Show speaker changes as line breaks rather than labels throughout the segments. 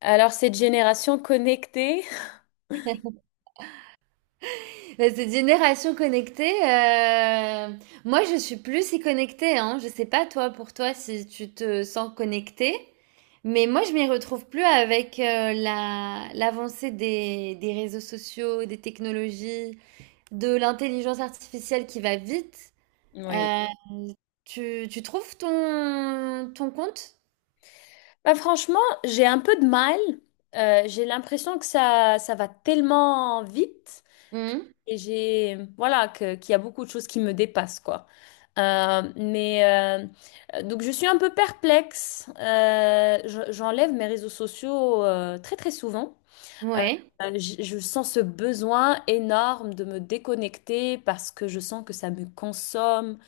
Alors, cette génération connectée,
Mais cette génération connectée, moi je suis plus si connectée. Hein. Je sais pas toi, pour toi, si tu te sens connectée, mais moi je m'y retrouve plus avec l'avancée des réseaux sociaux, des technologies, de l'intelligence artificielle qui va vite.
oui.
Euh, tu trouves ton compte?
Bah, franchement, j'ai un peu de mal. J'ai l'impression que ça va tellement vite
Mhm.
et j'ai, voilà, qu'il y a beaucoup de choses qui me dépassent, quoi. Euh, mais euh, donc, je suis un peu perplexe. J'enlève mes réseaux sociaux très, très souvent. Euh,
Ouais.
je sens ce besoin énorme de me déconnecter parce que je sens que ça me consomme.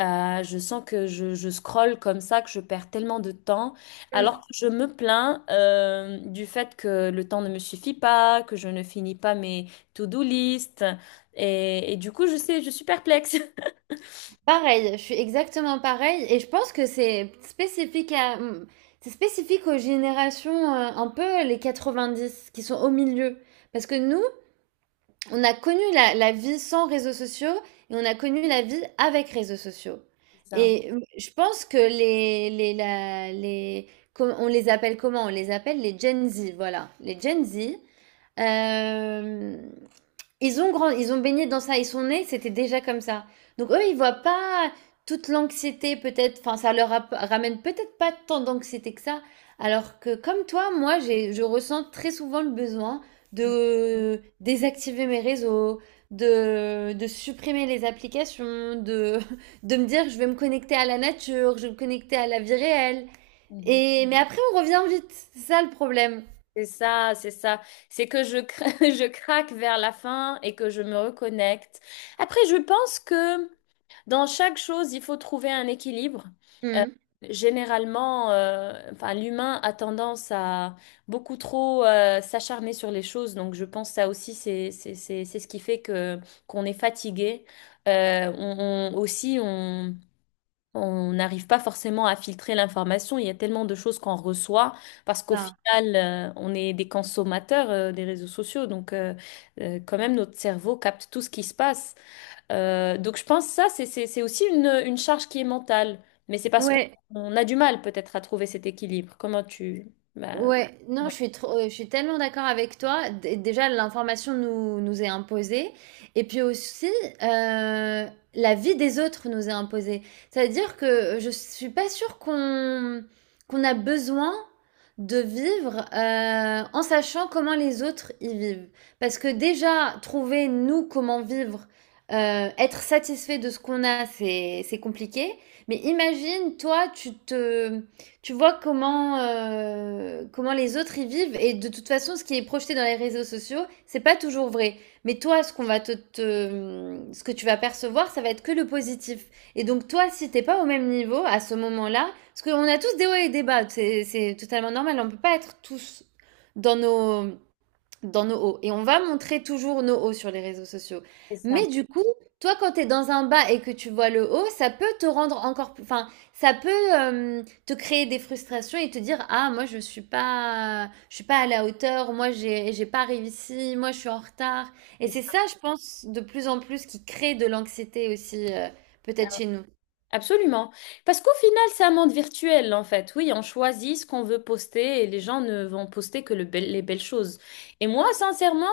Je sens que je scrolle comme ça, que je perds tellement de temps, alors
Mmh.
que je me plains du fait que le temps ne me suffit pas, que je ne finis pas mes to-do list, et du coup, je sais, je suis perplexe.
Pareil, je suis exactement pareil et je pense que c'est spécifique à c'est spécifique aux générations un peu les 90 qui sont au milieu parce que nous, on a connu la vie sans réseaux sociaux et on a connu la vie avec réseaux sociaux.
C'est ça.
Je pense que les la- les com- on les appelle comment? On les appelle les Gen Z, voilà, les Gen Z. Euh, Ils ont baigné dans ça, ils sont nés, c'était déjà comme ça. Donc eux, ils voient pas toute l'anxiété peut-être, enfin ramène peut-être pas tant d'anxiété que ça, alors que comme toi, moi, je ressens très souvent le besoin
Mm,
de désactiver mes réseaux, de supprimer les applications, de me dire je vais me connecter à la nature, je vais me connecter à la vie réelle.
mhm.
Et mais après, on revient vite, c'est ça le problème.
C'est ça, c'est ça. C'est que je craque vers la fin et que je me reconnecte. Après, je pense que dans chaque chose, il faut trouver un équilibre. Euh,
Hmm.
Généralement, enfin, l'humain a tendance à beaucoup trop s'acharner sur les choses. Donc, je pense que ça aussi, c'est ce qui fait que qu'on est fatigué. Aussi, on n'arrive pas forcément à filtrer l'information. Il y a tellement de choses qu'on reçoit parce qu'au
Ça.
final, on est des consommateurs des réseaux sociaux. Donc, quand même, notre cerveau capte tout ce qui se passe. Donc je pense que ça, c'est aussi une charge qui est mentale. Mais c'est parce qu'on
Ouais.
on a du mal peut-être à trouver cet équilibre. Comment tu... Ben,
Ouais, non,
oui,
je suis trop, je suis tellement d'accord avec toi. Déjà, l'information nous est imposée. Et puis aussi, euh, la vie des autres nous est imposée. C'est-à-dire que je suis pas sûre qu'on a besoin de vivre en sachant comment les autres y vivent. Parce que déjà, trouver nous comment vivre, être satisfait de ce qu'on a, c'est compliqué. Mais imagine, toi, tu vois comment les autres y vivent. Et de toute façon, ce qui est projeté dans les réseaux sociaux, c'est pas toujours vrai. Mais toi, ce qu'on va te, te- ce que tu vas percevoir, ça va être que le positif. Et donc, toi, si t'es pas au même niveau à ce moment-là, parce qu'on a tous des hauts et des bas, c'est totalement normal. On peut pas être tous dans nos, dans nos hauts. Et on va montrer toujours nos hauts sur les réseaux sociaux.
c'est ça.
Mais du coup, toi, quand tu es dans un bas et que tu vois le haut, ça peut te rendre encore plus... Enfin, ça peut te créer des frustrations et te dire, ah, moi, je suis pas à la hauteur, moi, j'ai pas réussi, moi, je suis en retard. Et
C'est
c'est
ça.
ça, je pense, de plus en plus qui crée de l'anxiété aussi, peut-être chez nous.
Absolument. Parce qu'au final, c'est un monde virtuel, en fait. Oui, on choisit ce qu'on veut poster et les gens ne vont poster que les belles choses. Et moi, sincèrement,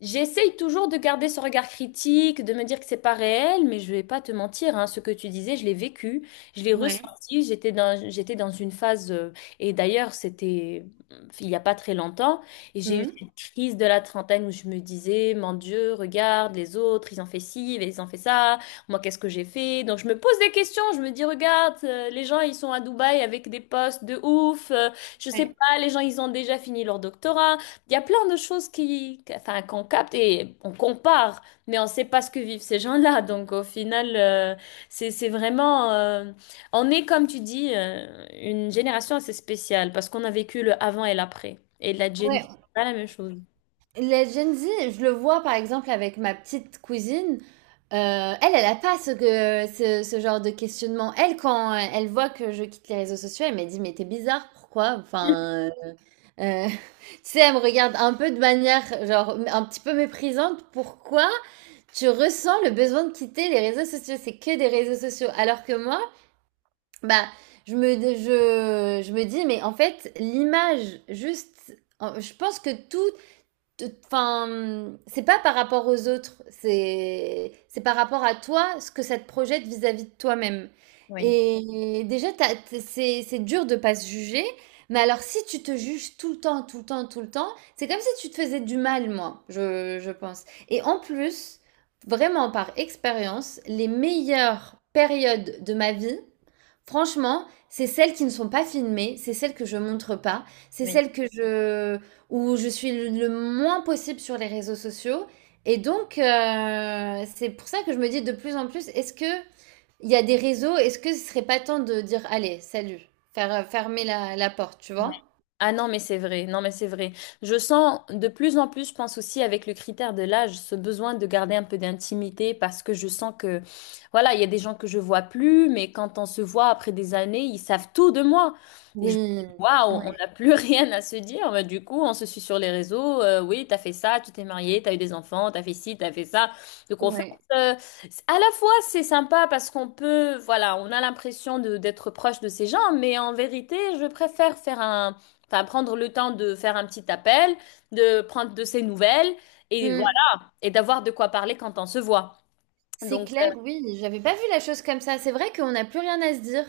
j'essaye toujours de garder ce regard critique, de me dire que c'est pas réel, mais je vais pas te mentir, hein, ce que tu disais, je l'ai vécu, je l'ai
Ouais.
ressenti, j'étais dans une phase, et d'ailleurs, c'était il y a pas très longtemps, et j'ai eu
Mhm.
cette crise de la trentaine où je me disais, mon Dieu, regarde les autres, ils ont fait ci, ils ont fait ça. Moi, qu'est-ce que j'ai fait? Donc, je me pose des questions. Je me dis, regarde, les gens, ils sont à Dubaï avec des postes de ouf. Je sais
Ouais.
pas, les gens, ils ont déjà fini leur doctorat. Il y a plein de choses enfin, qu'on capte et on compare, mais on sait pas ce que vivent ces gens-là. Donc, au final, c'est vraiment, on est, comme tu dis, une génération assez spéciale parce qu'on a vécu le avant et l'après. Et la Gen Z,
Ouais.
c'est pas la même chose.
Les Gen Z, je le vois par exemple avec ma petite cousine. Elle a pas ce genre de questionnement. Elle, quand elle voit que je quitte les réseaux sociaux, elle m'a dit, mais t'es bizarre, pourquoi? Enfin, tu sais, elle me regarde un peu de manière, genre, un petit peu méprisante. Pourquoi tu ressens le besoin de quitter les réseaux sociaux? C'est que des réseaux sociaux. Alors que moi, bah, je me dis, mais en fait, l'image, juste, je pense que tout... Enfin, c'est pas par rapport aux autres, c'est par rapport à toi, ce que ça te projette vis-à-vis de toi-même.
Oui,
Et déjà, c'est dur de pas se juger, mais alors si tu te juges tout le temps, tout le temps, tout le temps, c'est comme si tu te faisais du mal, moi, je pense. Et en plus, vraiment par expérience, les meilleures périodes de ma vie, franchement, c'est celles qui ne sont pas filmées, c'est celles que je montre pas, c'est
oui.
celles que je où je suis le moins possible sur les réseaux sociaux. Et donc, c'est pour ça que je me dis de plus en plus, est-ce que il y a des réseaux, est-ce que ce serait pas temps de dire, allez, salut, faire fermer la porte, tu vois?
Ah non, mais c'est vrai, non, mais c'est vrai. Je sens de plus en plus, je pense aussi avec le critère de l'âge, ce besoin de garder un peu d'intimité parce que je sens que, voilà, il y a des gens que je vois plus, mais quand on se voit après des années, ils savent tout de moi. Et je
Oui,
me dis, waouh, on
ouais,
n'a plus rien à se dire. Mais du coup, on se suit sur les réseaux. Euh, oui, t'as fait ça, tu t'es marié, t'as eu des enfants, t'as fait ci, t'as fait ça. Donc en fait,
ouais.
c'est- à la fois, c'est sympa parce qu'on peut, voilà, on a l'impression de d'être proche de ces gens, mais en vérité, je préfère faire un enfin, prendre le temps de faire un petit appel, de prendre de ses nouvelles et
Mmh.
voilà, et d'avoir de quoi parler quand on se voit.
C'est
Donc, euh,
clair, oui, j'avais pas vu la chose comme ça. C'est vrai qu'on n'a plus rien à se dire.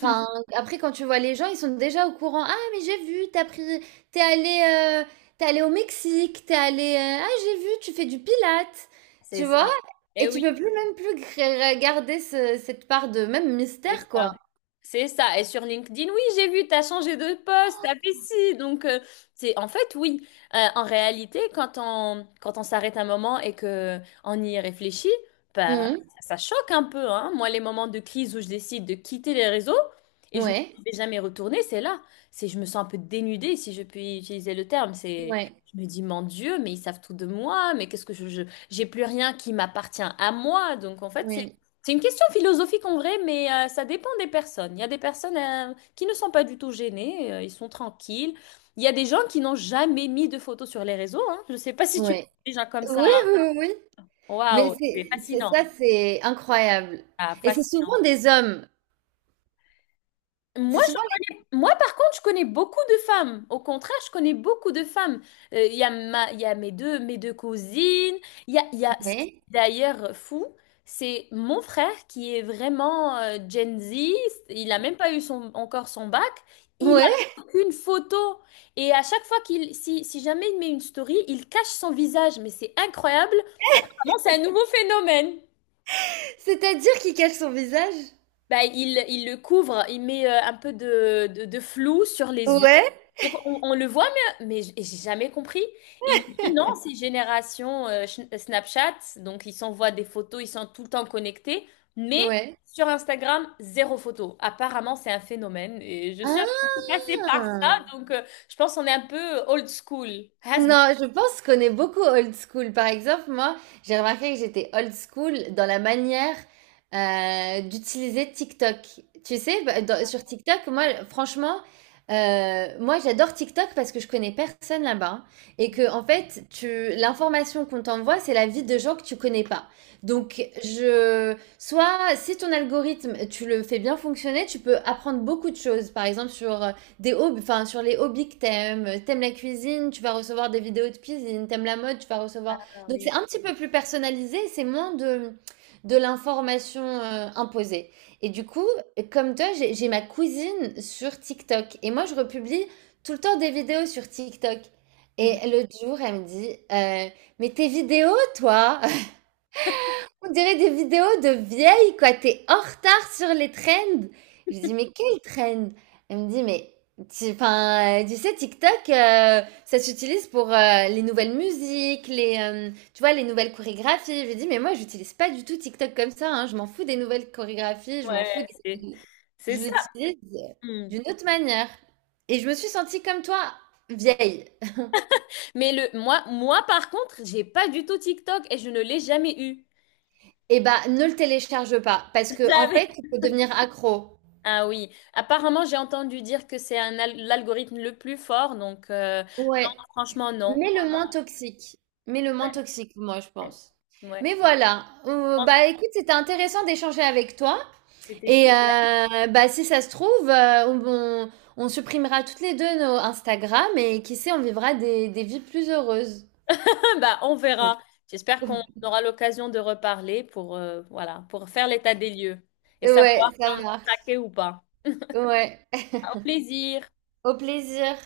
Enfin, après, quand tu vois les gens, ils sont déjà au courant. Ah, mais j'ai vu, t'es allé, euh, t'es allé au Mexique, t'es allé, ah, j'ai vu, tu fais du pilates,
c'est
tu vois?
ça. Et
Et tu
oui.
peux plus même plus garder cette part de même
C'est
mystère,
ça.
quoi.
C'est ça. Et sur LinkedIn, oui, j'ai vu, t'as changé de poste, t'as fait ci. C'est en fait, oui. En réalité, quand on, quand on s'arrête un moment et que on y réfléchit, bah, ça choque un peu, hein. Moi, les moments de crise où je décide de quitter les réseaux et
Mhm.
je ne
Ouais,
vais jamais retourner, c'est là. C'est, je me sens un peu dénudée, si je puis utiliser le terme. C'est,
ouais,
je me dis, mon Dieu, mais ils savent tout de moi, mais qu'est-ce que j'ai plus rien qui m'appartient à moi. Donc, en fait,
oui,
c'est une question philosophique en vrai, mais ça dépend des personnes. Il y a des personnes qui ne sont pas du tout gênées, ils sont tranquilles. Il y a des gens qui n'ont jamais mis de photos sur les réseaux. Hein. Je ne sais pas si tu connais
ouais,
des gens comme ça.
oui,
Hein.
oui, oui. Mais
Waouh, c'est fascinant.
ça, c'est incroyable.
Ah,
Et c'est
fascinant.
souvent des hommes.
Moi,
C'est souvent les...
Moi, par contre, je connais beaucoup de femmes. Au contraire, je connais beaucoup de femmes. Il y a ma, il y a mes deux cousines. Il y a ce qui est
Ouais.
d'ailleurs fou, c'est mon frère qui est vraiment Gen Z. Il n'a même pas eu son, encore son bac. Il
Ouais.
a aucune photo. Et à chaque fois qu'il, si, si jamais il met une story, il cache son visage. Mais c'est incroyable. Apparemment, c'est un nouveau phénomène.
C'est-à-dire qu'il cache son visage?
Bah, il le couvre, il met un peu de flou sur les yeux.
Ouais.
Donc on le voit, mais j'ai jamais compris. Et il me dit non, c'est génération Snapchat, donc ils s'envoient des photos, ils sont tout le temps connectés, mais
Ouais.
sur Instagram, zéro photo. Apparemment, c'est un phénomène et je suis un peu passée par ça,
Ah!
donc je pense qu'on est un peu old school. Has been.
Non, je pense qu'on est beaucoup old school. Par exemple, moi, j'ai remarqué que j'étais old school dans la manière d'utiliser TikTok. Tu sais, bah, sur TikTok, moi, franchement, moi, j'adore TikTok parce que je connais personne là-bas hein, et que, en fait, tu, l'information qu'on t'envoie, c'est la vie de gens que tu connais pas. Donc, soit si ton algorithme, tu le fais bien fonctionner, tu peux apprendre beaucoup de choses. Par exemple, sur des hobbies, enfin sur les hobbies que t'aimes. T'aimes la cuisine, tu vas recevoir des vidéos de cuisine. T'aimes la mode, tu vas recevoir.
Ah
Donc
oui.
c'est un petit peu plus personnalisé, c'est moins de l'information imposée. Et du coup, comme toi, j'ai ma cousine sur TikTok et moi je republie tout le temps des vidéos sur TikTok.
Mhm.
Et l'autre jour, elle me dit, mais tes vidéos, toi? On dirait des vidéos de vieilles, quoi. T'es en retard sur les trends. Je dis, mais quel trend? Elle me dit, mais 'fin, tu sais, TikTok, ça s'utilise pour les nouvelles musiques, tu vois, les nouvelles chorégraphies. Je lui dis, mais moi, j'utilise pas du tout TikTok comme ça, hein. Je m'en fous des nouvelles chorégraphies. Je m'en fous
Ouais,
des...
c'est
Je
ça.
l'utilise
Mm.
d'une autre manière. Et je me suis sentie comme toi, vieille.
Mais le moi moi par contre, j'ai pas du tout TikTok et je ne l'ai jamais eu.
Eh bah, ne le télécharge pas, parce que en
Jamais.
fait, tu peux devenir accro.
Ah oui, apparemment j'ai entendu dire que c'est l'algorithme le plus fort, donc
Ouais.
franchement non.
Mais le moins toxique. Mais le moins
Ouais,
toxique, moi, je pense.
ouais.
Mais
Je
voilà.
pense que
Bah écoute, c'était intéressant d'échanger avec toi.
c'était sûr.
Et bah si ça se trouve, on supprimera toutes les deux nos Instagram et qui sait, on vivra des vies plus heureuses.
Bah on verra. J'espère qu'on aura l'occasion de reparler pour voilà pour faire l'état des lieux et savoir
Ouais,
si
ça
on a
marche.
craqué ou pas.
Ouais.
Au plaisir.
Au plaisir.